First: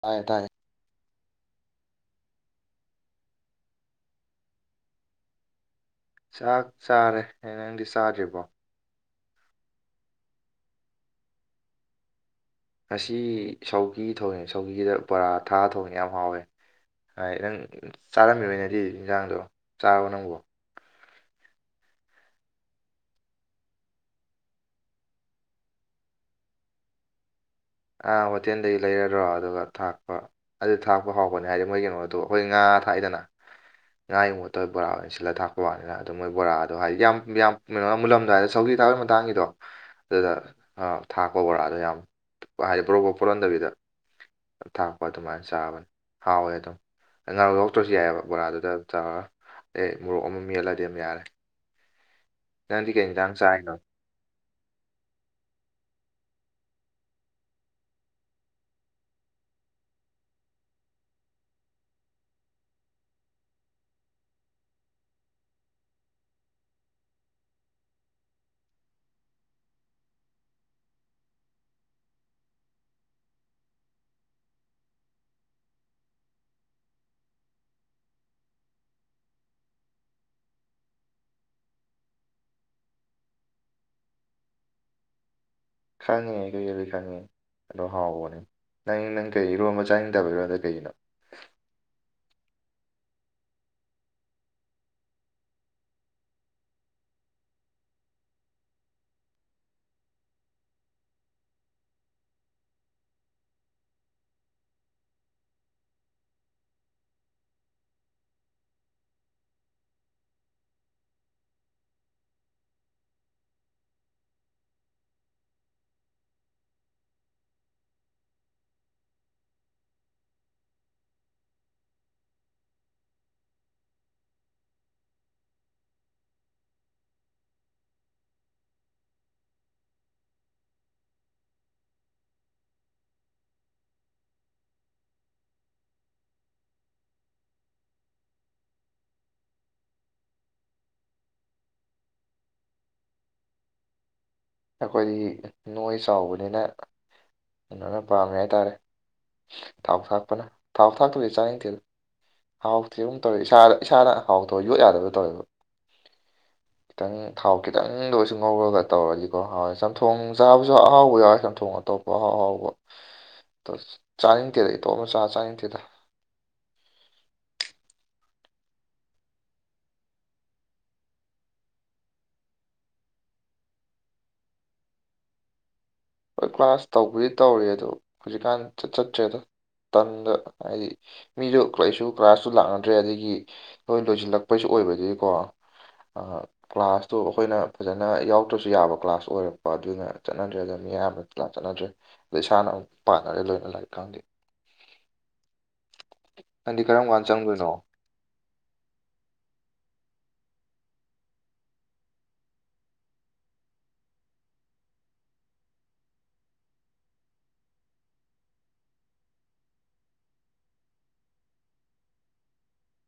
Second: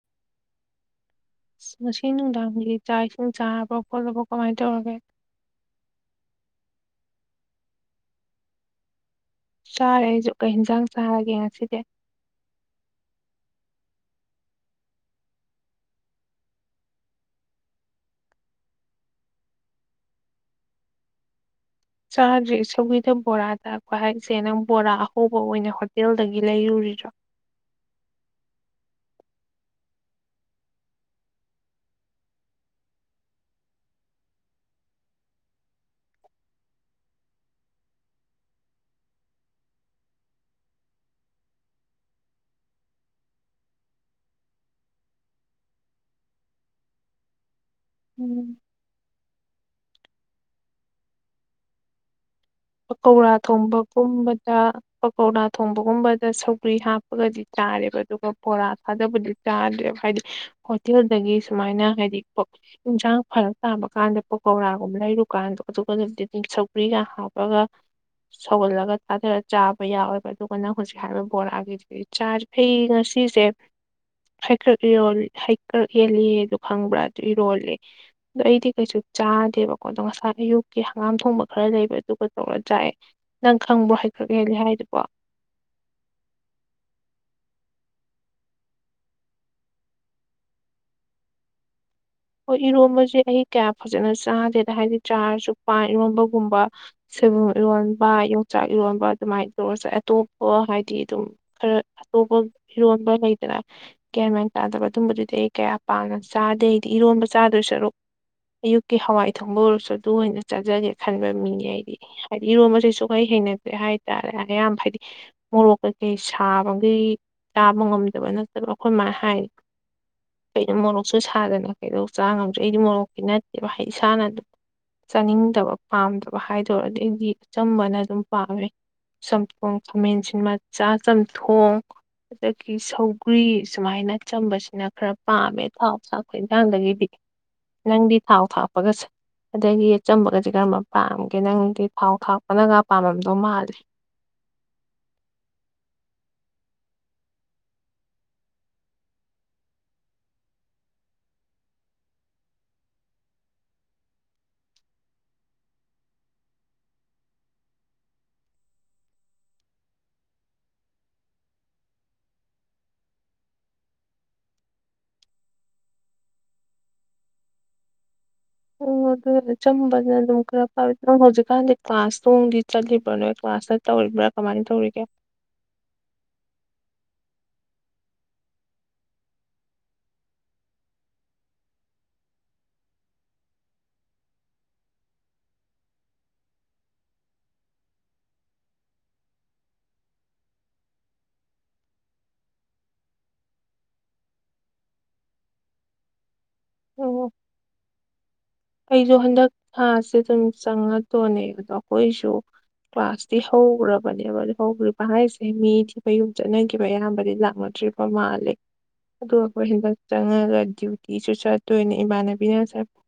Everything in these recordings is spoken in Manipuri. ꯇꯥꯏꯌꯦ ꯇꯥꯏꯌꯦ ꯏꯁ ꯉꯁꯤ ꯅꯨꯡꯗꯥꯡꯒꯤꯗꯤ ꯆꯥꯛ ꯏꯁꯤꯡ ꯆꯥꯔꯕꯣ ꯈꯣꯠꯂꯕꯣ ꯀꯃꯥꯏꯟ ꯇꯧꯔꯒꯦ ꯆꯥꯛ ꯆꯥꯔꯦ ꯑꯦ ꯅꯪꯗꯤ ꯆꯥꯗ꯭ꯔꯤꯕꯣ ꯆꯥꯔꯦ ꯑꯩꯖꯨ ꯀꯩ ꯍꯤꯟꯖꯥꯡ ꯆꯥꯔꯒꯦ ꯉꯁꯤꯗꯤ ꯉꯁꯤ ꯁꯧꯒꯤ ꯊꯣꯡꯉꯦ ꯁꯧꯒꯤꯗ ꯕꯣꯔꯥ ꯊꯥꯛꯑ ꯊꯣꯡꯉꯦ ꯌꯥꯝ ꯍꯥꯎꯋꯦ ꯍꯥꯏ ꯅꯪ ꯆꯥꯔꯝꯒꯤꯔꯣꯏꯅꯦ ꯑꯗꯨꯏ ꯏꯟꯖꯥꯡꯗꯣ ꯆꯥꯔꯕꯣ ꯅꯪꯕꯣ ꯆꯥꯗ꯭ꯔꯤ ꯁꯧꯒꯤꯗ ꯕꯣꯔꯥ ꯊꯥꯛꯄ ꯍꯥꯏꯖꯦ ꯅꯪ ꯕꯣꯔꯥ ꯑꯍꯧꯕ ꯑꯣꯏꯅ ꯍꯣꯇꯦꯜꯗꯒꯤ ꯂꯩꯔꯨꯔꯤꯔꯣ ꯑꯥ ꯍꯣꯇꯦꯜꯗꯩ ꯂꯩꯔꯒ ꯑꯗꯨꯒ ꯊꯥꯛꯄ ꯑꯗꯨ ꯊꯥꯛꯄ ꯍꯥꯎꯕꯅꯦ ꯍꯥꯏꯗꯤ ꯃꯣꯏ ꯀꯩꯅꯣꯗꯣ ꯑꯩꯈꯣꯏ ꯉꯥ ꯊꯥꯛꯏꯗꯅ ꯉꯥꯉꯣꯠꯇꯕ ꯕꯣꯔꯥ ꯑꯣꯏꯅ ꯁꯤꯜꯂ ꯊꯥꯛꯄ ꯋꯥꯅꯤꯅ ꯑꯗꯨ ꯃꯣꯏ ꯕꯣꯔꯥꯗꯣ ꯍꯥꯏꯗꯤ ꯌꯥꯝ ꯀꯩꯅꯣꯅ ꯃꯨꯜꯂꯝꯗꯥꯋꯥꯏꯗ ꯁꯧꯖꯤ ꯊꯥꯕꯒꯤ ꯃꯇꯥꯡꯒꯤꯗꯣ ꯑꯗꯨꯗ ꯊꯥꯛꯄ ꯣꯔꯥꯗ ꯌꯥꯝ ꯍꯥꯏꯗꯤ ꯄꯣꯔꯣꯛꯄꯣꯛ ꯄꯣꯔꯍꯣꯟꯗꯕꯤꯗ ꯊꯥꯛꯄ ꯑꯗꯨꯃꯥꯏꯅ ꯆꯥꯕꯅꯤ ꯍꯥꯎꯋꯦ ꯑꯗꯨꯝ ꯑꯩ ꯉꯥꯔꯣꯛ ꯌꯥꯎꯗ꯭ꯔꯁꯨ ꯌꯥꯏꯑꯕ ꯎꯝ ꯕꯣꯔꯥꯗꯨꯗ ꯆꯥꯎꯔꯒ ꯑꯩ ꯃꯣꯔꯣꯛ ꯑꯃ ꯃꯦꯜꯂꯗꯤ ꯑꯃ ꯌꯥꯔꯦ ꯅꯪꯗꯤ ꯀꯩ ꯄꯀꯧꯔꯥ ꯌꯦꯟꯖꯥꯡ ꯆꯥꯏꯅꯣ ꯊꯣꯡꯕꯒꯨꯝꯕꯗ ꯄꯀꯧꯔꯥ ꯊꯣꯡꯕꯒꯨꯝꯕꯗ ꯁꯧꯒ꯭ꯔꯤ ꯍꯥꯞꯄꯒꯗꯤ ꯆꯥꯔꯦꯕ ꯑꯗꯨꯒ ꯕꯣꯔꯥ ꯊꯥꯗꯕꯗꯤ ꯆꯥꯗ꯭ꯔꯦꯕ ꯍꯥꯏꯗꯤ ꯍꯣꯇꯦꯜꯗꯒꯤ ꯁꯨꯃꯥꯏꯅ ꯍꯥꯏꯗꯤ ꯏꯟꯁꯥꯡ ꯐꯔꯛ ꯇꯥꯕ ꯀꯥꯟꯗ ꯄꯀꯧꯔꯥꯒꯨꯝꯕ ꯂꯩꯔꯨꯀꯥꯟꯗꯣ ꯑꯗꯨꯒꯗꯨꯗꯤꯗꯤ ꯁꯧꯒ꯭ꯔꯤꯒꯥꯎ ꯑꯣ ꯁꯧꯒꯜꯂꯒ ꯊꯥꯊꯔꯒ ꯆꯥꯕ ꯌꯥꯎꯋꯦꯕ ꯑꯗꯨꯒ ꯅꯪ ꯍꯧꯖꯤꯛ ꯍꯥꯏꯔꯤꯕ ꯕꯣꯔꯥꯒꯤ ꯆꯥ ꯑꯩꯩ ꯉꯁꯤꯁꯦ ꯍꯀ꯭ꯔꯛ ꯏꯔꯣ ꯍꯀ꯭ꯔꯛ ꯌꯦꯜꯂꯤ ꯑꯗꯨ ꯈꯪꯕ꯭ꯔꯥ ꯑꯗꯨ ꯏꯔꯣꯂꯦ ꯑꯗꯣ ꯑꯩꯗꯤ ꯀꯩꯁꯨ ꯆꯥꯗꯦꯕꯀꯣ ꯑꯗꯣ ꯉꯁꯥꯏ ꯑꯌꯨꯛꯀꯤ ꯍꯪꯒꯥꯝ ꯊꯣꯡꯕ ꯈꯔ ꯂꯩꯕ ꯑꯗꯨꯒ ꯇꯧꯔ ꯆꯥꯏꯦ ꯅꯪ ꯈꯪꯕ꯭ꯔꯣ ꯍꯥꯏꯈ꯭ꯔꯛ ꯍꯦꯜꯂꯤꯦ ꯍꯥꯏꯗꯨꯕꯣ ꯈꯪꯉꯦ ꯀꯩ ꯀꯕꯤꯩ ꯈꯪꯉꯦ ꯑꯗꯣ ꯍꯥꯎꯕꯅꯦ ꯅꯪ ꯅꯪ ꯀꯩ ꯏꯔꯣꯟꯕ ꯆꯥꯅꯤꯡꯗꯕ ꯏꯔꯣꯗ ꯀꯩꯒꯤꯅꯣ ꯍꯣꯏ ꯏꯔꯣꯝꯕꯁꯦ ꯑꯩ ꯀꯌꯥ ꯐꯖꯅ ꯆꯥꯗꯦꯗ ꯍꯥꯏꯗꯤ ꯆꯥꯔꯁꯨ ꯄꯥꯟ ꯏꯔꯣꯝꯕꯒꯨꯝꯕ ꯁꯦꯕꯨꯝ ꯏꯔꯣꯟꯕ ꯌꯣꯡꯆꯥꯛ ꯏꯔꯣꯟꯕ ꯑꯗꯨꯃꯥꯏꯅ ꯇꯧꯔꯁꯨ ꯑꯇꯣꯞꯄ ꯍꯥꯏꯗꯤ ꯑꯗꯨꯝ ꯈꯔ ꯑꯇꯣꯞꯄ ꯏꯤꯔꯣꯟꯕ ꯂꯩꯗꯅ ꯀꯦꯟꯃꯥꯏꯅ ꯇꯥꯗꯕ ꯑꯗꯨꯝꯕꯗꯨꯗꯤ ꯑꯩ ꯀꯌꯥ ꯄꯥꯝꯅ ꯆꯥꯗꯦ ꯑꯩꯗꯤ ꯏꯔꯣꯟꯕ ꯆꯥꯗꯣꯏ ꯁꯔꯨꯛ ꯑꯌꯨꯛꯀꯤ ꯍꯋꯥꯏ ꯊꯣꯡꯕ ꯑꯣꯏꯔꯁꯨ ꯑꯗꯨ ꯑꯣꯏꯅ ꯆꯥꯖꯒꯦ ꯈꯟꯕ ꯃꯤꯅꯦ ꯑꯩꯗꯤ ꯍꯥꯏꯗꯤ ꯏꯔꯣꯝꯕꯁꯤ ꯁ ꯀꯩ ꯍꯩꯅꯗꯦ ꯍꯥꯏꯇꯥꯔꯦ ꯑꯌꯥꯝꯕ ꯍꯥꯏꯗꯤ ꯃꯣꯔꯣꯛ ꯀꯩꯀꯩ ꯁꯥꯕꯒꯤꯩ ꯇꯥꯕ ꯉꯝꯗꯕ ꯅꯠꯇꯕ ꯑꯩꯈꯣꯏꯃꯥꯏꯅ ꯍꯥꯏ ꯑꯩꯅ ꯃꯣꯔꯣꯛꯁꯨ ꯁꯥꯗꯅ ꯀꯩꯗꯧ ꯆꯥ ꯉꯝꯗ꯭ꯔꯦ ꯑꯩꯗꯤ ꯃꯣꯔꯣꯛꯀꯤ ꯅꯠꯇꯦꯕ ꯑꯩꯗꯤ ꯏꯁꯥꯟꯅꯗꯕ ꯆꯥꯅꯤꯡꯗꯕ ꯄꯥꯝꯗꯕ ꯍꯥꯏꯗꯔ ꯑꯗꯨꯩꯗꯤ ꯑꯆꯝꯕꯅ ꯑꯗꯨꯝ ꯄꯥꯝꯃꯦ ꯁꯝꯊꯣꯡ ꯃꯦꯟꯁꯤꯟ ꯃ ꯆ ꯁꯝꯊꯣꯡ ꯑꯗꯒꯤ ꯁꯧꯒ꯭ꯔꯤ ꯁꯨꯃꯥꯏꯅ ꯆꯝꯕꯁꯤꯅ ꯈꯔ ꯄꯥꯝꯃꯦ ꯊꯥꯎ ꯆꯥꯛꯈ ꯍꯟꯥꯡꯗꯒꯤꯗꯤꯛ ꯅꯪꯗꯤ ꯊꯥꯎ ꯊꯥꯛꯞꯄꯒꯁ ꯑꯗꯒꯤꯆꯝꯕꯒꯗꯤ ꯀꯔꯝꯕ ꯄꯥꯝꯒꯦ ꯅꯪꯗꯤ ꯊꯥꯎ ꯊꯥꯛꯄꯅꯒ ꯄꯥꯝꯃꯝꯗꯧ ꯃꯥꯜꯂꯦ ꯑꯩꯈꯣꯏꯗꯤ ꯅꯣꯡ ꯆꯥꯎꯕꯅꯤꯅ ꯑꯗꯨꯣꯏꯅ ꯄꯥꯝꯃꯦ ꯍꯥꯏꯇꯥꯔꯦ ꯊꯥꯎ ꯊꯥꯛꯄꯅ ꯊꯥꯎ ꯊꯥꯛꯇꯣꯏꯒꯦ ꯆꯥ ꯌꯦꯊꯦꯜꯅ ꯍꯥꯎꯊꯦ ꯑꯃꯨꯛ ꯇꯧꯋꯦ ꯏꯁꯥꯗ ꯏꯁꯥꯅ ꯍꯥꯎꯊꯧꯋꯦ ꯌꯣꯠ ꯌꯥꯗꯕ ꯇꯧꯋꯦꯕ ꯈꯤꯇꯪ ꯊꯥꯎ ꯈꯤꯇꯪꯗ ꯑꯣꯏꯁꯨ ꯉꯧꯔꯒ ꯇꯧꯔꯗꯤ ꯀ ꯍꯥꯎ ꯆꯝꯊꯣꯡ ꯆꯥꯕꯁꯨ ꯑꯍꯥꯎꯕ ꯌꯥꯎꯋꯦ ꯆꯝꯊꯣꯡ ꯑꯇꯣꯞꯄ ꯑꯍꯥꯎ ꯑꯍꯥꯎꯕ ꯆꯥꯅꯤꯡꯗꯦꯗ ꯏꯇꯣꯞ ꯑꯃꯆꯥꯥ ꯆꯥꯅꯤꯡꯗꯦꯗ ꯑꯣ ꯑꯗꯨ ꯆꯝꯕꯅ ꯑꯗꯨꯝ ꯈꯔ ꯐꯥꯋ ꯅ ꯍꯧꯖꯤꯛꯀꯥꯟꯗꯤ ꯀ꯭ꯂꯥꯁ ꯇꯣꯡꯗꯤ ꯆꯠꯂꯤꯕꯅꯅꯦ ꯀ꯭ꯂꯥꯁꯇ ꯇꯧꯔꯤꯕ꯭ꯔꯥ ꯀꯃꯥꯏꯅ ꯇꯧꯔꯤꯒꯦ ꯍꯣꯏ ꯀ꯭ꯂꯥꯁ ꯇꯧꯕꯗꯤ ꯇꯧꯔꯤ ꯑꯗꯣ ꯍꯧꯖꯤꯛꯀꯥꯟ ꯆꯠꯇ꯭ꯔꯦꯗꯣ ꯇꯗ ꯍꯥꯏꯗꯤ ꯃꯤꯁꯨ ꯀꯔꯤꯁꯨ ꯀ꯭ꯂꯥꯁꯁꯨ ꯂꯥꯛꯅꯗ꯭ꯔꯦ ꯑꯗꯒꯤ ꯅꯣꯏ ꯂꯣꯏꯁꯤꯜꯂꯛꯄꯩꯁꯨ ꯑꯣꯏꯕꯗꯤꯀꯣ ꯀ꯭ꯂꯥꯁꯇꯨ ꯑꯩꯈꯣꯏꯅ ꯐꯖꯅ ꯌꯥꯎꯗ꯭ꯔꯁꯨ ꯌꯥꯕ ꯀ꯭ꯂꯥꯁ ꯑꯣꯏꯔꯛꯄ ꯑꯗꯨꯅ ꯆꯠꯅꯗ꯭ꯔꯦ ꯑꯗꯨꯅ ꯃꯤ ꯑꯌꯥꯝꯕ ꯂꯞ ꯆꯠꯅꯗ꯭ꯔꯦ ꯑꯗ ꯏꯁꯥꯅ ꯑꯃꯨꯛ ꯄꯥꯅꯔꯦ ꯂꯣꯏꯅ ꯂꯥꯏꯔꯤꯛ ꯈꯪꯗꯦ ꯅꯪꯗꯤ ꯀꯔꯝ ꯀꯥꯟꯗ ꯆꯪꯗꯣꯏꯅꯣ ꯑꯩꯗꯣ ꯍꯟꯗꯛ ꯊꯥꯁꯦ ꯑꯗꯨꯝ ꯆꯪꯒꯗꯣꯅꯦ ꯑꯗꯣ ꯑꯩꯈꯣꯏꯁꯨ ꯀ꯭ꯂꯥꯁꯇꯤ ꯍꯧꯈ꯭ꯔꯕꯅꯦꯕ ꯍꯧꯈ꯭ꯔꯤꯕ ꯍꯥꯏꯁꯦ ꯃꯤ ꯊꯤꯕ ꯌꯨꯝ ꯆꯠꯅꯈꯤꯕ ꯑꯌꯥꯝꯕꯗꯤ ꯂꯥꯛꯅꯗ꯭ꯔꯤꯕ ꯑ ꯃꯥ ꯂꯩꯦ ꯑꯗꯣ ꯑꯩꯈꯣꯏ ꯍꯟꯗꯛ ꯆꯪꯉꯒ ꯗ꯭ꯌꯨꯇꯤꯁꯨ ꯆꯠꯇꯣꯏꯅꯦ ꯏꯃꯥꯟꯅꯕꯤꯅ ꯆꯄ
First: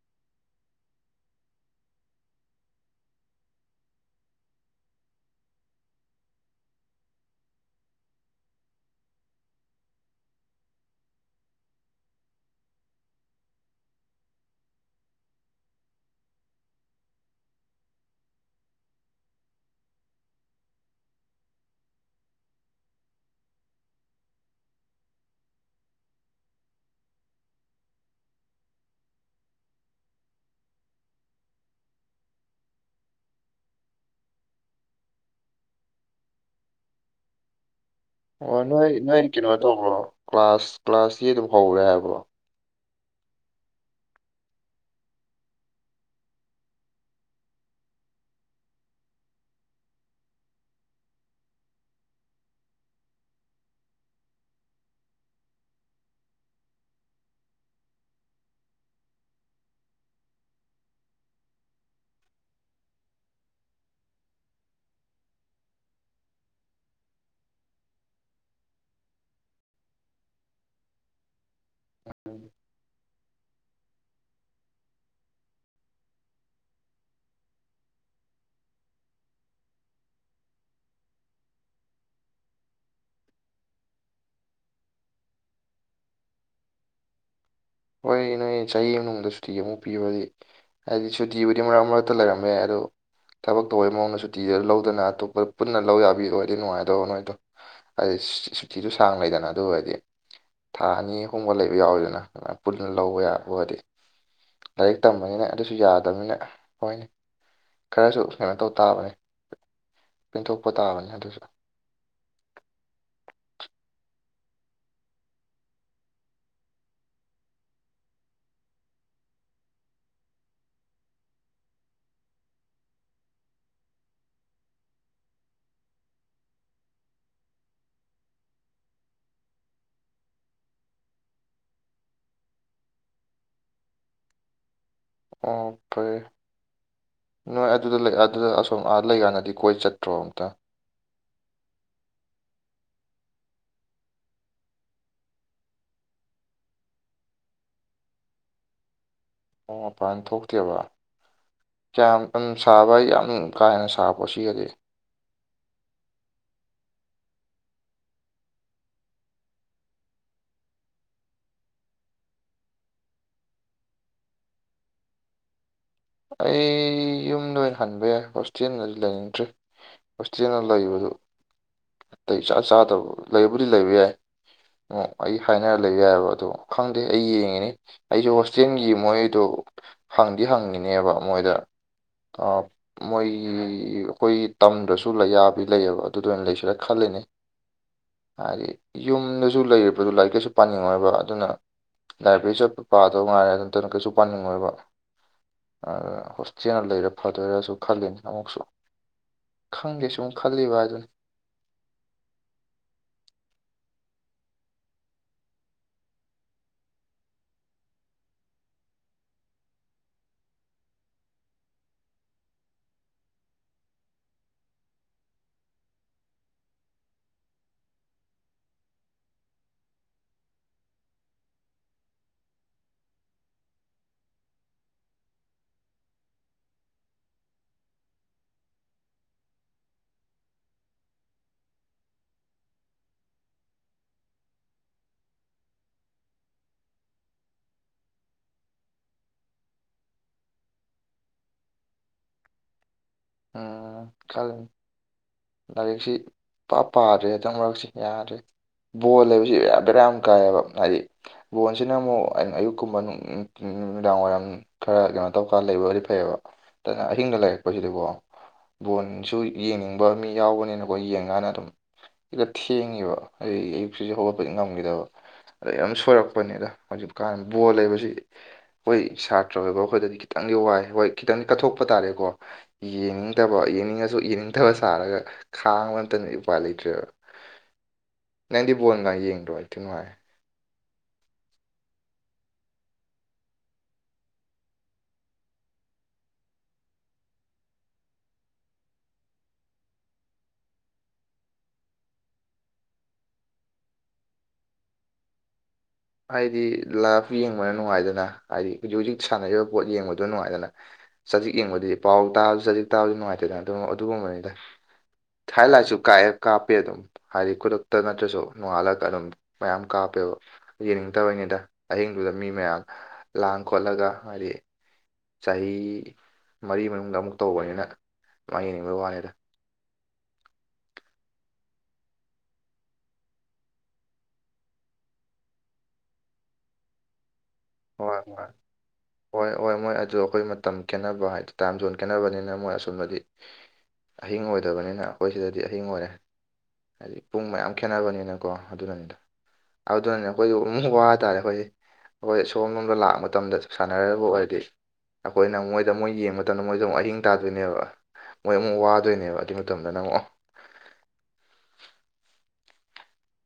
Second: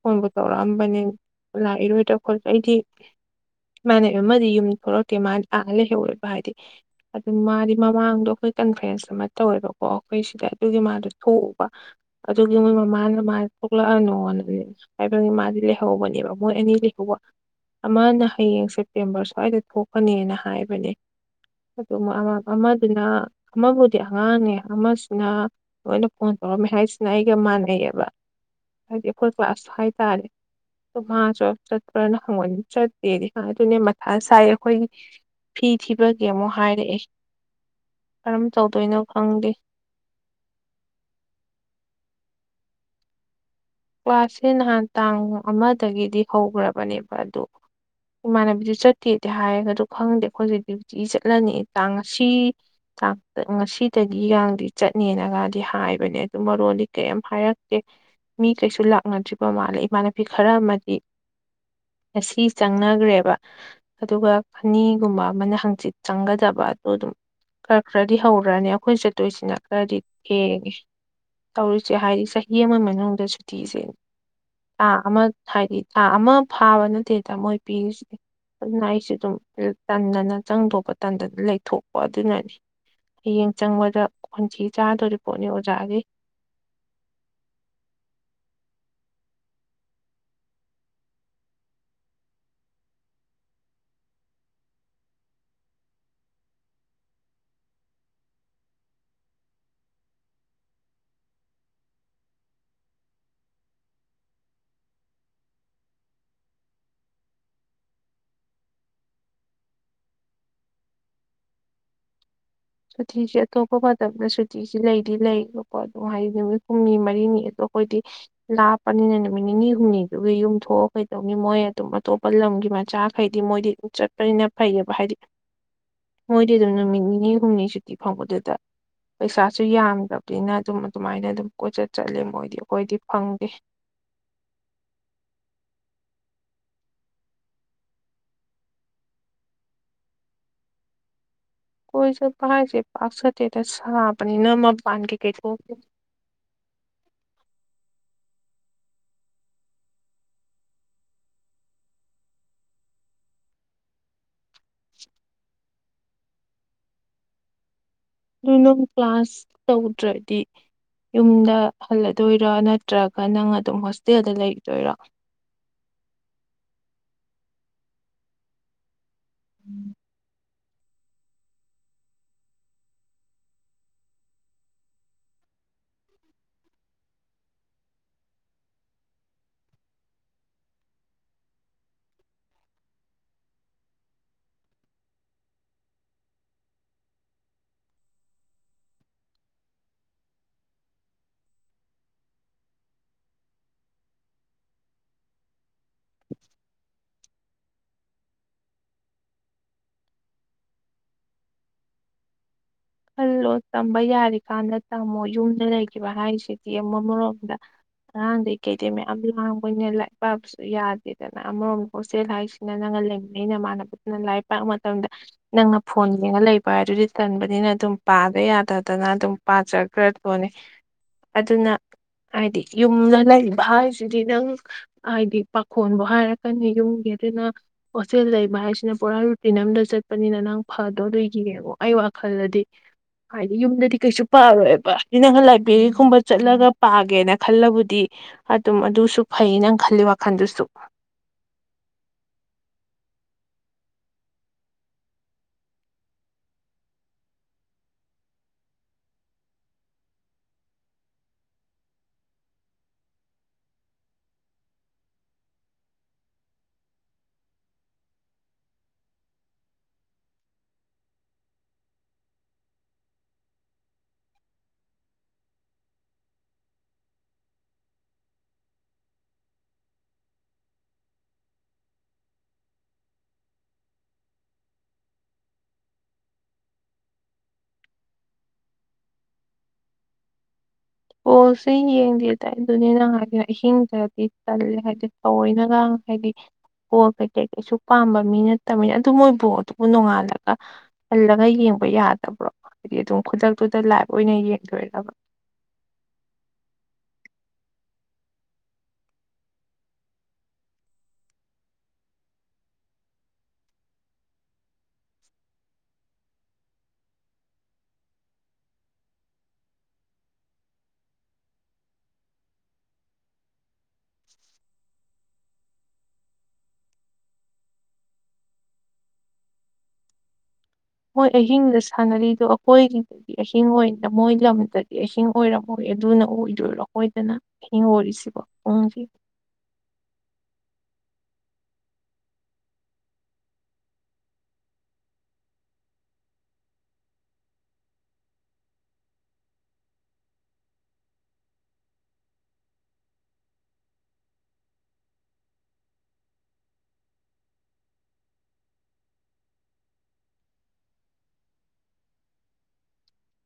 ꯐꯣꯟꯕꯨ ꯇꯧꯔꯛꯑꯝꯕꯅꯦ ꯂꯥꯛꯏꯔꯣꯏꯗ꯭ꯔꯥ ꯈꯣ ꯑꯩꯗꯤ ꯃꯥꯟꯅꯩ ꯑꯃꯗꯤ ꯌꯨꯝ ꯊꯣꯛꯂꯛꯀꯦ ꯃꯥ ꯑꯥꯅ ꯂꯩꯍꯧꯔꯦꯕ ꯍꯥꯏꯗꯤ ꯑꯗꯨ ꯃꯥꯗꯤ ꯃꯃꯥꯡꯗꯣ ꯑꯩꯈꯣꯏ ꯀꯟꯐ꯭ꯔꯦꯟꯁ ꯑꯃ ꯇꯧꯋꯦꯕꯀꯣ ꯑꯩꯈꯣꯏ ꯁꯤꯗ ꯑꯗꯨꯒꯤ ꯃꯥꯗꯣ ꯊꯣꯛꯎꯕ ꯑꯗꯨꯒꯤ ꯃꯣꯏ ꯃꯃꯥꯅ ꯃꯥ ꯊꯣꯛꯂꯛꯑꯅꯣ ꯍꯥꯏꯕꯒꯤ ꯃꯥꯗꯤ ꯂꯩꯍꯧꯕꯅꯦꯕ ꯃꯣꯏ ꯑꯅꯤ ꯂꯩꯍꯧꯕ ꯑꯃꯅ ꯍꯌꯦꯡ ꯁꯦꯞꯇꯦꯝꯕꯔ ꯁ꯭ꯋꯥꯏꯗ ꯊꯣꯛꯀꯅꯦꯅ ꯍꯥꯏꯕꯅꯦ ꯑꯗꯨ ꯑꯃꯗꯨꯅ ꯑꯃꯕꯨꯗꯤ ꯑꯉꯥꯡꯅꯦ ꯑꯃꯁꯨꯅ ꯂꯣꯏꯅ ꯐꯣꯟ ꯇꯧꯔꯝꯃꯦ ꯍꯥꯏꯁꯤꯅ ꯑꯩꯒ ꯃꯥꯟꯅꯩꯌꯦꯕ ꯍꯥꯏꯗꯤ ꯑꯩꯈꯣꯏ ꯀ꯭ꯂꯥꯁ ꯍꯥꯏꯇꯥꯔꯦ ꯃꯥꯁꯨ ꯆꯠꯄ꯭ꯔꯥꯅ ꯍꯪꯕꯅꯤ ꯆꯠꯇꯦꯗꯤ ꯍꯥꯏ ꯑꯗꯨꯅꯦ ꯃꯊꯥ ꯁꯥꯏ ꯑꯩꯈꯣꯏꯒꯤ ꯐꯤ ꯊꯤꯕꯒꯦ ꯑꯃꯨꯛ ꯍꯥꯏꯔꯛꯑꯦ ꯀꯔꯝ ꯑꯣ ꯇꯧꯗꯣꯏꯅꯣ ꯅꯣꯏ-ꯅꯣꯏ ꯈꯪꯗꯦ ꯀꯩꯅꯣ ꯇꯧꯕ꯭ꯔꯣ ꯀ꯭ꯂꯥꯁ ꯀ꯭ꯂꯥꯁꯗꯤ ꯑꯗꯨꯝ ꯍꯧꯔꯦ ꯍꯥꯏꯕ꯭ꯔꯣ ꯀ꯭ꯂꯥꯁꯁꯦ ꯅꯍꯥꯟ ꯇꯥꯡ ꯑꯃꯗꯒꯤꯗꯤ ꯍꯧꯈ꯭ꯔꯕꯅꯦꯕ ꯑꯗꯣ ꯏꯃꯥꯟꯅꯕꯤꯗꯨ ꯆꯠꯇꯦꯗꯤ ꯍꯥꯏꯒꯗꯨ ꯑꯗꯣ ꯈꯪꯗꯦ ꯑꯩꯈꯣꯒꯤꯗꯤ [unintelligible] ꯆꯠꯂꯅꯤ ꯇꯥꯡ ꯉꯁꯤ ꯆꯥꯛꯇ ꯉꯁꯤꯗꯒꯤ ꯆꯠꯅꯦꯅꯒꯗꯤ ꯍꯥꯏꯕꯅꯦ ꯑꯗꯨ ꯃꯔꯣꯟꯗꯤ ꯀꯔꯤꯝ ꯍꯥꯏꯔꯛꯇꯦ ꯃꯤ ꯀꯩꯁꯨ ꯂꯥꯛꯅꯗ꯭ꯔꯤꯕ ꯃꯥꯜꯂꯦ ꯏꯃꯥꯟꯅꯕꯤ ꯈꯔ ꯑꯃꯗꯤ ꯉꯁꯤ ꯆꯪꯅꯈ꯭ꯔꯦꯕ ꯑꯗꯨꯒ ꯐꯅꯤꯒꯨꯝꯕ ꯑꯃꯅ ꯍꯪꯆꯤꯠ ꯆꯪꯒꯗꯕ ꯑꯗꯨ ꯑꯗꯨꯝ ꯈꯔ-ꯈꯔꯗꯤ ꯍꯧꯔꯅꯤ ꯑꯩꯈꯣꯏꯅ ꯆꯠꯇꯣꯏꯁꯤꯅ ꯈꯔꯗꯤ ꯊꯦꯡꯉꯦ ꯇꯧꯔꯤꯨꯁꯦ ꯍꯥꯏꯔꯤ ꯆꯍꯤ ꯑꯃꯒꯤ ꯃꯅꯨꯡꯗ ꯁꯨꯇꯤꯁꯦ ꯊꯥ ꯑꯃ ꯍꯥꯏꯗꯤ ꯊꯥ ꯑꯃ ꯐꯥꯕ ꯅꯠꯇꯦꯗ ꯃꯣꯏ ꯄꯤꯔꯤꯁꯤ ꯑꯗꯨꯅ ꯑꯩꯁꯨ ꯑꯗꯨꯝ ꯇꯟꯗꯅ ꯆꯪꯗꯧꯕ ꯇꯟꯗꯅ ꯂꯩꯊꯣꯛꯄ ꯑꯗꯨꯅꯅꯤ ꯍꯌꯦꯡ ꯆꯪꯕꯗ ꯈꯣꯟꯊꯤ ꯆꯥꯗꯣꯔꯤ ꯄꯣꯠꯅꯤ ꯑꯣꯖꯥꯒꯤ꯫ ꯍꯣꯏ ꯅꯣꯏ ꯆꯍꯤ ꯃꯅꯨꯡꯗ ꯁꯨꯇꯤ ꯑꯃꯨꯛ ꯄꯤꯔꯗꯤ꯫ ꯍꯥꯏꯗꯤ ꯁꯨꯇꯤꯕꯨꯨꯗꯤ ꯃꯔꯛ-ꯃꯔꯛꯇ ꯂꯩꯔꯝꯕꯌꯥꯏ ꯑꯗꯣ ꯊꯕꯛ ꯇꯧꯕꯩ ꯃꯑꯣꯡꯗ ꯁꯨꯇꯤꯗ ꯂꯧꯗꯅ ꯑꯇꯣꯞꯄ ꯄꯨꯟꯅ ꯂꯧ ꯌꯥꯕꯤ ꯑꯣꯏꯗꯤ ꯅꯨꯡꯉꯥꯏꯗꯕ ꯅꯣꯏꯗꯣ꯫ ꯍꯥꯏꯗꯤ ꯁꯨꯇꯤꯁꯨ ꯁꯥꯡ-ꯂꯩꯗꯅ ꯑꯗꯨ ꯑꯣꯏꯔꯗꯤ ꯊꯥ ꯑꯅꯤ ꯑꯍꯨꯝꯒ ꯂꯩꯕ ꯌꯥꯎꯋꯤꯗꯅ꯫ ꯄꯨꯟꯅ ꯂꯧꯕ ꯌꯥꯕ ꯑꯣꯏꯗꯤ ꯂꯥꯏꯔꯤꯛ ꯇꯝꯕꯅꯤꯅ ꯑꯗꯨꯁꯨ ꯌꯥꯗꯕꯅꯤꯅ ꯍꯣꯏꯅꯦ꯫ ꯈꯔꯁꯨ ꯀꯩꯅꯣ-ꯇꯧ-ꯇꯥꯕꯅꯦ ꯄꯦꯟꯊꯣꯛꯄ ꯇꯥꯕꯅꯦ ꯑꯗꯨꯁꯨ꯫ ꯁꯨꯇꯤꯁꯦ ꯑꯇꯣꯞꯄ ꯃꯇꯝꯗ ꯁꯨꯇꯤꯁꯤ ꯂꯩꯗꯤ ꯂꯩꯌꯦꯕꯀꯣ ꯑꯗꯨꯝ ꯍꯥꯏꯗꯤ ꯅꯨꯃꯤꯠ ꯍꯨꯝꯅꯤ ꯃꯔꯤꯅꯤ ꯑꯗꯣ ꯑꯩꯈꯣꯏꯗꯤ ꯂꯥꯞꯄꯅꯤꯅ ꯅꯨꯃꯤꯠ ꯅꯤꯅꯤ ꯍꯨꯝꯅꯤꯗꯨꯒꯤ ꯌꯨꯝꯊꯣꯛꯑ ꯀꯩꯗꯧꯅꯤ ꯃꯣꯏ ꯑꯗꯨꯝ ꯑꯇꯣꯞꯄ ꯂꯝꯒꯤ ꯃꯆꯥꯥꯛ ꯍꯥꯏꯗꯤ ꯃꯣꯏꯗꯤ ꯆꯠꯄꯅꯤꯅ ꯐꯩꯌꯦꯕ ꯍꯥꯏꯗꯤ [inaudible] ꯃꯣꯏꯗꯤ ꯑꯗꯨꯝ ꯅꯨꯃꯤꯠ ꯅꯤꯅꯤ-ꯍꯨꯝꯅꯤ ꯁꯨꯇꯤ ꯐꯪꯕꯗꯨꯗ ꯄꯩꯁꯥꯁꯨ ꯌꯥꯝꯒ꯭ꯔꯕꯅꯤꯅ ꯑꯗꯨꯝ ꯑꯗꯨꯃꯥꯏꯅ ꯑꯗꯨꯝ ꯀꯣꯏꯆꯠ ꯆꯠꯂꯤ ꯃꯣꯏꯗꯤ ꯑꯩꯈꯣꯏꯗꯤ ꯐꯪꯗꯦ꯫ ꯑꯣ ꯐꯔꯦ꯫ ꯅꯣꯏ ꯑꯗꯨꯗ ꯂꯩ ꯑꯗꯨꯗ ꯑꯁꯣꯝ ꯑꯥ ꯂꯩꯀꯥꯟꯗꯗꯤ ꯀꯣꯏ ꯆꯠꯇ꯭ꯔꯣ ꯑꯝꯇ? ꯀꯣꯏ ꯆꯠꯄ ꯍꯥꯏꯁꯦ ꯄꯥꯛ-ꯆꯠꯇꯦꯗ ꯁꯥꯕꯅꯤꯅ ꯃꯄꯥꯟ ꯀꯩ-ꯀꯩ ꯊꯣꯛꯇꯦ꯫ ꯑꯣ ꯃꯄꯥꯟ ꯊꯣꯛꯇꯦꯕ꯫ ꯀꯌꯥꯝ ꯎꯝ ꯁꯥꯕ ꯌꯥꯝ ꯀꯥ-ꯍꯦꯟꯅ ꯁꯥꯕ꯭ꯔꯣ ꯁꯤꯒꯗꯤ꯫ ꯑꯗꯨ ꯅꯨꯡ ꯀ꯭ꯂꯥꯁ ꯇꯧꯗ꯭ꯔꯗꯤ꯫ ꯌꯨꯝꯗ ꯍꯜꯂꯗꯣꯏꯔ ꯅꯠꯇ꯭ꯔꯒ ꯅꯪ ꯑꯗꯨꯝ ꯍꯣꯁꯇꯦꯜꯗ ꯂꯩꯒꯤꯗꯣꯏꯔꯣ? ꯑꯩ ꯌꯨꯝꯗ ꯑꯣꯏꯅ ꯍꯟꯕ ꯌꯥꯏ ꯍꯣꯁꯇꯦꯜꯗꯗꯤ ꯂꯩꯅꯤꯡꯗ꯭ꯔꯦ꯫ ꯂꯩꯕꯗꯨ ꯑꯇꯩ ꯏꯆꯥ- ꯆꯥꯗꯕ ꯂꯩꯕꯨꯗꯤ ꯂꯩꯕ ꯌꯥꯏ꯫ ꯑꯣ ꯑꯩ ꯍꯥꯏꯅꯔ ꯂꯩꯕ ꯌꯥꯏ ꯑꯗꯣ ꯈꯪꯗꯦ ꯑꯩ ꯌꯦꯡꯉꯤꯅꯤ꯫ ꯑꯩꯁꯨ ꯍꯣꯁꯇꯦꯜꯒꯤ ꯃꯣꯏꯗꯣ ꯍꯪꯗꯤ ꯍꯪꯉꯤꯅꯦꯕ ꯃꯣꯏꯗ ꯑ ꯃꯣꯏꯒꯤ ꯑꯩꯈꯣꯏ ꯇꯝꯗ꯭ꯔꯁꯨ ꯂꯩꯌꯥꯕꯤ ꯂꯩꯌꯦꯕ ꯑꯗꯨꯗ ꯑꯣꯏꯅ ꯂꯩꯁꯤꯔꯥ ꯈꯜꯂꯤꯅꯤ꯫ ꯍꯥꯏꯗꯤ ꯌꯨꯝꯗꯁꯨ ꯂꯩꯔꯤꯕꯗꯨ ꯂꯥꯏꯔꯤꯛ ꯀꯩꯁꯨ ꯄꯥꯅꯤꯡꯉꯣꯏꯕ ꯑꯗꯨꯅ ꯂꯥꯏꯕ꯭ꯔꯦꯔꯤ ꯆꯠꯄ ꯄꯥꯗꯧ ꯉꯥꯏꯔꯦ ꯑꯗꯨ ꯅꯠꯇꯅ ꯀꯩꯁꯨ ꯄꯥꯅꯤꯡꯉꯣꯏꯕ꯫ ꯑ ꯍꯣꯁꯇꯦꯜ ꯂꯩꯔ ꯐꯗꯣꯏꯔꯁꯨ ꯈꯜꯂꯤꯅꯦ ꯑꯃꯨꯛꯁꯨ꯫ ꯈꯪꯗꯦ ꯁꯨꯝ ꯈꯜꯂꯤꯕ ꯍꯥꯏꯗꯨꯅꯤ꯫ ꯈꯜꯂꯣ ꯇꯝꯕ ꯌꯥꯔꯤ ꯀꯥꯟꯗ ꯇꯝꯃꯣ ꯌꯨꯝꯗ ꯂꯩꯈꯤꯕ ꯍꯥꯏꯔꯤꯁꯤꯗꯤ ꯑꯃꯔꯣꯝꯗ ꯑꯉꯥꯡꯗꯒꯤ ꯀꯩꯗꯩ ꯃꯌꯥꯝ ꯂꯥꯡꯕꯅꯤꯅ ꯂꯥꯏꯛ ꯄꯥꯕꯁ ꯁꯨ ꯌꯥꯗꯦꯗꯅ ꯑꯃꯔꯣꯝꯗ ꯍꯣꯁꯇꯦꯜ ꯍꯥꯏꯁꯤꯅ ꯅꯪꯒ ꯂꯩꯃꯤꯅꯩ ꯅꯃꯥꯟꯅꯕꯗꯨꯅ ꯂꯥꯏꯔꯤꯛ ꯄꯥꯛꯄ ꯃꯇꯝꯗ ꯅꯪꯅ ꯐꯣꯟ ꯌꯦꯉ ꯂꯩꯕ ꯍꯥꯏ ꯑꯗꯨꯗꯤ ꯀꯟꯕꯅꯤꯅ ꯑꯗꯨꯝ ꯄꯥꯗ ꯌꯥꯗꯗꯅ ꯑꯗꯨꯝ ꯄꯥꯖꯈ꯭ꯔꯗꯣꯅꯦ ꯑꯗꯨꯅ ꯍꯥꯏꯗꯤ ꯌꯨꯝꯗ ꯂꯩꯔꯤꯕ ꯍꯥꯏꯁꯤꯗꯤ ꯅꯪ ꯍꯥꯏꯗꯤ ꯄꯥꯈꯣꯟꯕꯨꯣ ꯍꯥꯏꯔꯛꯀꯅꯤ ꯌꯨꯝꯒꯤ ꯑꯗꯨꯅ ꯍꯣꯁꯇꯦꯜ ꯂꯩꯕ ꯍꯥꯏꯁꯤꯅ ꯄꯨꯔꯥ ꯔꯨꯇꯤꯟ ꯑꯝꯗ ꯆꯠꯄꯅꯤꯅ ꯅꯪ ꯐꯗꯣ ꯂꯣꯏꯈꯤꯒꯦꯉꯣ ꯑꯩ ꯋꯥꯈꯜꯗꯗꯤ꯫ [inaudible] ꯍꯥꯏꯗꯤ ꯌꯨꯝꯗꯗꯤ ꯀꯩꯁꯨ ꯄꯥꯔꯣꯏꯕ ꯑ ꯅꯪ ꯂꯥꯏꯕ꯭ꯔꯦꯔꯤꯒꯨꯝꯕ ꯆꯠꯂꯒ ꯄꯥꯒꯦꯅ ꯈꯜꯂꯕꯨꯗꯤ꯫ ꯑꯗꯨꯝ ꯑꯗꯨꯁꯨ ꯐꯩ ꯅꯪ ꯈꯜꯂꯤ ꯋꯥꯈꯜꯗꯨꯁꯨ꯫ ꯎꯝ ꯀꯂ ꯂꯥꯏꯔꯤꯛꯁꯤ ꯄ ꯄꯥꯗ꯭ꯔꯦ ꯍꯇꯪ ꯃꯔꯛꯁꯤ ꯌꯥꯗ꯭ꯔꯦ꯫ ꯕꯣꯜ ꯍꯥꯏꯕꯁꯤ ꯕꯦꯔꯥ ꯌꯥꯝ ꯀꯥꯏꯌꯦꯕ ꯍꯥꯏꯗꯤ ꯕꯣꯟꯁꯤꯅ ꯑꯃꯨꯛ ꯑꯩꯅ ꯑꯌꯨꯛꯀꯨꯝꯕ ꯅꯨꯃꯤꯗꯥꯡꯋꯥꯏꯔꯝ ꯈꯔ ꯀꯩꯅꯣ ꯇꯧꯀꯥꯟ ꯂꯩꯕꯕꯨꯗꯤ ꯐꯩꯑꯕ ꯑꯗꯨꯅ ꯑꯍꯤꯡꯗ ꯂꯩꯔꯛꯄꯁꯤꯗꯤꯀꯣ ꯕꯣꯟꯁꯨ ꯌꯦꯡꯅꯤꯡꯕ ꯃꯤ ꯌꯥꯎꯕꯅꯤꯅꯀꯣ ꯌꯦꯡꯀꯥꯟꯗ ꯑꯗꯨꯝ ꯁꯤꯗ ꯊꯦꯡꯉꯤꯕ ꯑꯩ ꯑꯌꯨꯛꯁꯤꯁꯨꯦ ꯍꯧꯒꯠꯄꯗꯤ ꯉꯝꯈꯤꯗꯕ ꯗ ꯌꯥꯝ ꯁꯣꯏꯔꯛꯄꯅꯦꯗ ꯍꯧꯖꯤꯛ ꯀꯥꯟ ꯕꯣꯜ ꯂꯩꯕꯁꯤ ꯍꯣꯏ ꯁꯥꯇ꯭ꯔ ꯑꯣꯏꯕ ꯑꯩꯈꯣꯏꯗꯗꯤ ꯈꯤꯇꯪꯗꯤ ꯋꯥꯏ ꯍꯣꯏ ꯈꯤꯇꯪꯗꯤ ꯀꯠꯊꯣꯛꯄ ꯇꯥꯔꯦꯀꯣ ꯌꯦꯡꯅꯤꯡꯗꯕ ꯌꯦꯡꯅꯤꯡꯉꯁꯨ ꯌꯦꯡꯅꯤꯡꯗꯕꯁꯨ ꯊꯥꯔꯒ ꯈꯥꯡꯕ ꯅꯇꯅ ꯎꯄꯥ ꯂꯩꯇ꯭ꯔꯦꯕ ꯅꯥꯏꯟꯗꯤ ꯕꯣꯟꯒ ꯌꯦꯡꯗ꯭ꯔꯣ ꯑꯩ ꯊ ꯅꯨꯡꯉꯥꯏ ꯄꯜꯁꯦ ꯌꯦꯡꯗꯦꯗꯏ ꯑꯗꯨꯅꯤꯅ ꯍꯥꯏꯗꯤ ꯑꯍꯤꯡꯗꯗꯤ ꯆꯜꯂꯦ ꯍꯥꯏꯗꯤ ꯇꯔꯤꯅꯒ ꯍꯥꯏꯗꯤ ꯀꯣ ꯀꯩꯀꯩ ꯀꯩꯁꯨ ꯄꯥꯝꯕ ꯃꯤ ꯅꯠꯇꯕꯅ ꯑꯗꯨ ꯃꯣꯏꯕꯨ ꯑꯗꯨꯕꯨ ꯅꯣꯡꯉꯥꯜꯂꯒ ꯍꯜꯂꯒ ꯌꯦꯡꯕ ꯌꯥꯗꯕ꯭ꯔꯣ ꯍꯥꯏꯗꯤ ꯑꯗꯨꯝ ꯈꯨꯗꯛꯇꯨꯗ ꯂꯥꯏꯚ ꯑꯣꯏꯅ ꯌꯦꯡꯗꯣꯏꯕ ꯍꯥꯏꯗꯤ ꯂꯞ ꯌꯦꯡꯕꯅ ꯅꯨꯡꯉꯥꯏꯗꯅ ꯍꯥꯏꯗꯤ ꯍꯧꯖꯤꯛ ꯍꯧꯖꯤꯛ ꯁꯥꯟꯅꯔꯤꯕ ꯄꯣꯠ ꯌꯦꯡꯕꯗꯣ ꯅꯨꯡꯉꯥꯏꯗꯅ ꯆꯖꯤꯛ ꯌꯦꯡꯕꯗꯤ ꯄꯥꯎ ꯇꯥꯔꯁꯨ ꯆꯖꯤꯛ ꯇꯥꯕꯁꯨ ꯅꯨꯡꯉꯥꯏꯇꯦꯗꯅ ꯑꯗꯨ ꯑꯗꯨꯒꯨꯝꯕꯅꯤ ꯇꯥꯏ ꯊꯥꯏ ꯂꯥꯛ ꯆꯨ ꯀꯥꯏꯑ ꯀꯥꯄꯤ ꯑꯗꯨ ꯍꯥꯏꯗꯤ ꯈꯨꯗꯛꯇ ꯅꯠꯇ꯭ꯔꯁꯨ ꯅꯣꯡꯉꯥꯜꯂꯒ ꯑꯗꯨꯝ ꯃꯌꯥꯝ ꯀꯥꯞꯄꯦꯕ ꯌꯦꯡꯅꯤꯡꯗꯕꯩꯅꯤꯗ ꯑꯍꯤꯡꯗꯨꯗ ꯃꯤ ꯃꯌꯥꯝ ꯂꯥꯡ ꯈꯣꯠꯂꯒ ꯍꯥꯏꯗꯤ ꯆꯍꯤ ꯃꯔꯤ ꯃꯅꯨꯡꯗ ꯑꯃꯨꯛ ꯇꯧꯕꯅꯤꯅ ꯃꯥ ꯌꯦꯡꯅꯤꯡꯕꯩ ꯋꯥꯅꯦꯗ ꯃꯣꯏ ꯑꯍꯤꯡꯗ ꯁꯥꯟꯅꯔꯤꯗꯣ ꯑꯩꯈꯣꯏꯒꯤ ꯗꯤ ꯑꯍꯤꯡꯗ ꯃꯣꯏ ꯂꯝꯗꯗꯤ ꯑꯍꯤꯡ ꯑꯣꯏꯔꯝꯃꯣꯏ ꯑꯗꯨꯅ ꯑꯣꯏꯗꯣꯏꯔꯣꯈꯣꯏꯗꯅ ꯍ ꯑꯣꯏꯔꯔꯤ ꯍꯣꯏ ꯁꯤ ꯍꯣꯏ ꯎ ꯍꯣꯏ ꯍꯣꯏ ꯃꯣꯏ ꯑꯗꯨꯗ ꯑꯩꯈꯣꯏ ꯃꯇꯝ ꯈꯦꯠꯅꯕ ꯍꯥꯏꯗꯤ ꯇꯥꯏꯝꯖꯣꯟ ꯈꯦꯠꯅꯕꯅꯤꯅ ꯃꯣꯏ ꯑꯁꯕꯗꯤ ꯑꯍꯤꯡ ꯑꯣꯏꯗꯕꯅꯤꯅ ꯑꯩꯈꯣꯏ ꯁꯤꯗꯗꯤ ꯑꯍꯤꯡ ꯑꯣꯏꯔꯦ ꯍꯥꯏꯗꯤ ꯄꯨꯡ ꯃꯌꯥꯝ ꯈꯦꯠꯅꯕꯅꯤꯅꯀꯣ ꯑꯗꯨꯅꯅꯤꯗ ꯑꯗꯨꯅꯅꯦ ꯑꯩꯈꯣꯏꯒꯤ ꯎꯕ ꯍꯥꯏꯇꯥꯔꯦ ꯑꯩꯈꯣꯏꯒꯤ ꯑꯩꯈꯣꯏ ꯁꯣꯝ ꯂꯣꯝꯗ ꯂꯥꯛꯄ ꯃꯇꯝꯗ ꯁꯥꯟꯅꯔꯕ ꯑꯣꯏꯔꯗꯤ ꯑꯩꯈꯣꯏꯅ ꯃꯣꯏꯗ ꯃꯣꯏ ꯌꯦꯡꯕ ꯃꯇꯝꯗ ꯃꯣꯏꯗ ꯑꯃꯨꯛ ꯑꯍꯤꯡ ꯇꯥꯗꯣꯏꯅꯦꯕ ꯃꯣꯏ ꯑꯃꯨꯛ ꯋꯥꯗꯣꯏꯅꯦꯕ ꯑꯗꯨꯏ ꯃꯇꯝꯗ ꯅꯪꯉꯛꯑꯣ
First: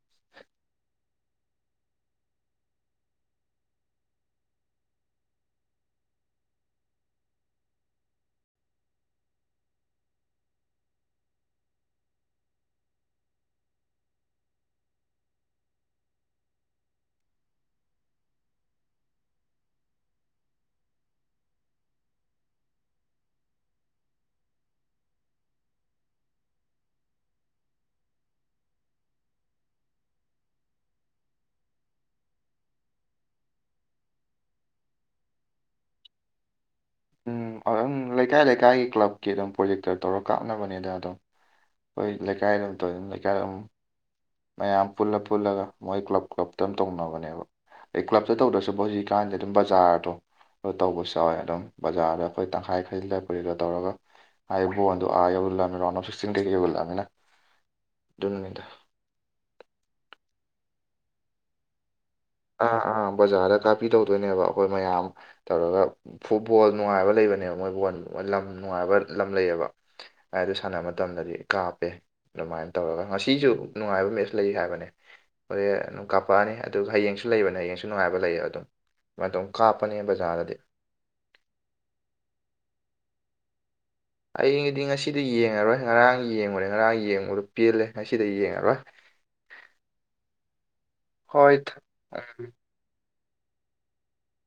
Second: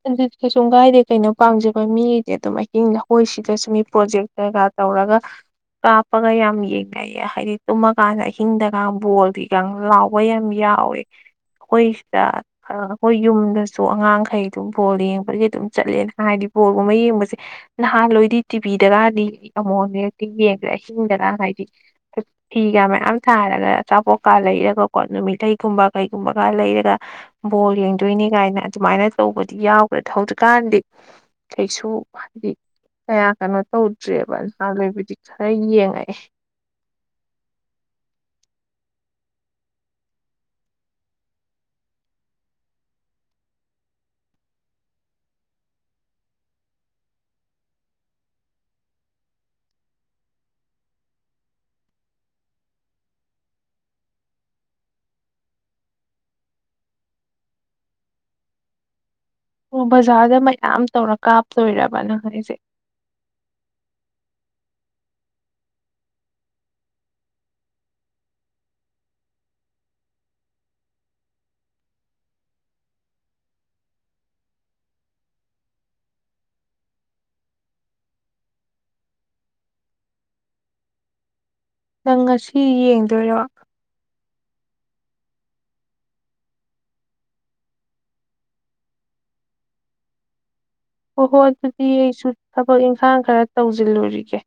ꯑꯗꯨꯗꯤ ꯀꯩꯁꯣꯝ ꯀꯥꯏꯗꯦ ꯀꯩꯅꯣ ꯄꯥꯝꯖꯕ ꯃꯤꯗꯤ ꯑꯗꯨꯝ ꯑꯍꯤꯡ ꯂꯧꯍꯣꯏꯁꯤꯗꯁꯨ ꯃꯤ ꯄ꯭ꯔꯣꯖꯦꯛ ꯀꯒꯥ ꯇꯧꯔꯒ ꯀꯥꯞꯄꯒ ꯌꯥꯝ ꯌꯦꯡꯅꯩꯌꯦ ꯍꯥꯏꯗꯤ ꯇꯨꯝꯃꯀꯥꯟꯗ ꯑꯍꯤꯡꯗꯒ ꯕꯣꯜꯗꯤꯒ ꯂꯥꯎ ꯇꯧꯕ ꯌꯥꯝ ꯌꯥꯎꯋꯦ ꯑꯩꯈꯣꯏ ꯁꯤꯗ ꯑꯩꯈꯣꯏ ꯌꯨꯝꯗꯁꯨ ꯑꯉꯥꯡꯈꯩ ꯑꯗꯨꯝ ꯕꯣꯜ ꯌꯦꯡꯕꯗꯒꯤ ꯑꯗꯨꯝ ꯆꯠꯂꯦꯅ ꯍꯥꯏꯗꯤ ꯕꯣꯜꯒꯨꯝꯕ ꯌꯦꯡꯕꯁꯦ ꯅꯍꯥꯟꯋꯥꯣꯏꯗꯤ ꯇꯤꯚꯤꯗꯒꯗꯤ ꯑꯃꯨꯛꯦꯛꯇꯤꯡ ꯌꯦꯡꯈ꯭ꯔꯦ ꯑꯍꯤꯡꯗꯅ ꯍꯥꯏꯗꯤ ꯐꯤꯒ ꯃꯌꯥꯝ ꯁꯥꯔꯒ ꯑꯆꯥꯄꯣꯠꯀ ꯂꯩꯔꯒꯀꯣ ꯅꯨꯃꯤꯠꯊꯒꯨꯝꯕ ꯀꯩꯒꯨꯝꯕꯒ ꯂꯩꯔꯒ ꯕꯣꯜ ꯌꯦꯡꯗꯣꯏꯅꯤ ꯀꯥꯏꯅ ꯑꯗꯨꯃꯥꯏꯅ ꯇꯧꯕꯗꯤ ꯌꯥꯎꯈ꯭ꯔꯦꯗ ꯍꯧꯖꯤꯛꯀꯥꯟꯗꯤ ꯀꯩꯁꯨ ꯍꯥꯏꯗꯤ ꯀꯌꯥ ꯀꯩꯅꯣ ꯇꯧꯗ꯭ꯔꯦꯕ ꯅꯍꯥ ꯂꯣꯏꯕꯨꯗꯤ ꯈꯔ ꯌꯦꯡꯉꯛꯑꯦ ꯎꯝꯝ ꯂꯩꯀꯥꯏ ꯂꯩꯀꯥꯏꯒꯤ ꯀ꯭ꯂꯕꯀꯤ ꯑꯗꯨꯝ ꯄ꯭ꯔꯣꯖꯦꯛꯇ ꯇꯧꯔꯒ ꯀꯥꯞꯅꯕꯅꯦꯗ ꯑꯗꯝ ꯍꯣꯏ ꯂꯩꯀꯥꯏꯗ ꯑꯗꯨꯝ ꯇꯧꯗꯅ ꯂꯩꯀꯥꯏꯗꯝ ꯃꯌꯥꯝ ꯄꯨꯜꯂ ꯄꯨꯜꯂꯒ ꯃꯣꯏ ꯀ꯭ꯂꯕ ꯀ꯭ꯂꯞꯇ ꯑꯃ ꯇꯧꯅꯕꯅꯦꯕ ꯑꯦ ꯀ꯭ꯂꯞꯇ ꯇꯧꯗ꯭ꯔꯁꯨꯕ ꯍꯧꯖꯤꯛꯀꯥꯟꯗꯤ ꯑꯗꯨꯝ ꯕꯖꯥꯔꯗꯣ ꯇꯧꯕꯁꯨ ꯌꯥꯎꯋꯦ ꯑꯗꯨꯝ ꯕꯖꯥꯔꯗ ꯑꯩꯈꯣꯏ ꯇꯪꯈꯥꯏ ꯈꯔꯁꯤꯗ ꯄꯨꯔꯤꯒ ꯇꯧꯔꯒ ꯕꯨ ꯌꯂꯝ ꯔꯥꯎꯟ ꯁꯤ ꯀꯩ ꯌꯜꯂꯝꯃꯤ ꯑꯣ ꯕꯖꯥꯔꯗ ꯃꯌꯥꯝ ꯇꯧꯔ ꯀꯥꯞꯇꯣꯏꯔꯕ ꯅ ꯍꯥꯏ ꯑꯩꯁꯦ ꯑꯥ ꯑꯥ ꯕꯖꯥꯔꯗ ꯀꯥꯞꯄꯤ ꯇꯧꯗꯣꯏꯅꯦꯕ ꯑꯩꯈꯣꯏ ꯃꯌꯥꯝ ꯇꯧꯔꯒ ꯐꯨꯠꯕꯣꯜ ꯅꯨꯡꯉꯥꯏꯕ ꯂꯩꯕꯅꯦꯕ ꯃꯣꯏ ꯜ ꯂꯝ ꯅꯨꯡꯉꯥꯏꯕ ꯂꯝ ꯂꯩꯌꯦꯕ ꯍꯥꯏꯗ ꯁꯥꯟꯅꯕ ꯃꯇꯝꯗꯗꯤ ꯀꯥꯞꯄꯦ ꯑꯗꯨꯃꯥꯏꯅ ꯇꯧꯔꯒ ꯉꯁꯤꯁꯨ ꯅꯨꯡꯉꯥꯏꯕ ꯃꯦꯠꯁ ꯂꯩ ꯍꯥꯏꯕꯅꯦ ꯍꯣꯔꯦꯟ ꯑꯗꯨꯝ ꯀꯥꯞꯄꯛꯑꯅꯤ ꯑꯗꯨꯒ ꯍꯌꯦꯡ ꯁ ꯂꯩꯕꯅꯦ ꯍꯌꯦꯡꯁꯨ ꯅꯨꯡꯉꯥꯏꯕ ꯂꯩ ꯑꯗꯨꯝ ꯁꯨꯃꯥꯏꯅ ꯇꯧꯝ ꯀꯥꯞꯄꯅꯦ ꯕꯖꯥꯔꯗꯗꯤ ꯅꯪ ꯉꯁꯤ ꯌꯦꯡꯗꯣꯏꯔꯣ ꯑꯩꯒꯤꯗꯤ ꯉꯁꯤꯗ ꯌꯦꯡꯉꯔꯣꯏ ꯉꯔꯥꯡ ꯌꯦꯡꯉꯨꯔꯦ ꯉꯔꯥꯡ ꯌꯦꯡꯕꯗꯣ ꯄꯦꯜꯂꯦ ꯉꯁꯤꯗ ꯌꯦꯡꯉꯔꯣꯏ [unintelligible] ꯍꯣꯏ ꯍꯣꯏ ꯑꯗꯨꯗꯤ ꯑꯩꯁꯨ ꯊꯕꯛ ꯏꯪꯈꯥꯡ ꯈꯔ ꯇꯧꯁꯤꯜꯂꯨꯔꯤꯒꯦ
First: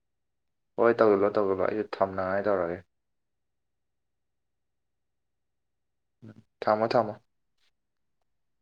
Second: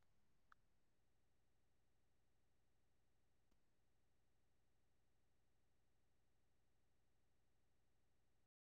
ꯍꯣꯏ ꯇꯧꯤꯜꯂꯣ ꯇꯧꯕꯤꯂꯣ ꯑꯩꯁꯨ ꯊꯝꯅꯉꯥꯏ ꯇꯧꯔꯒꯦ ꯎꯝ ꯊꯝꯃꯣ ꯊꯝꯃꯣ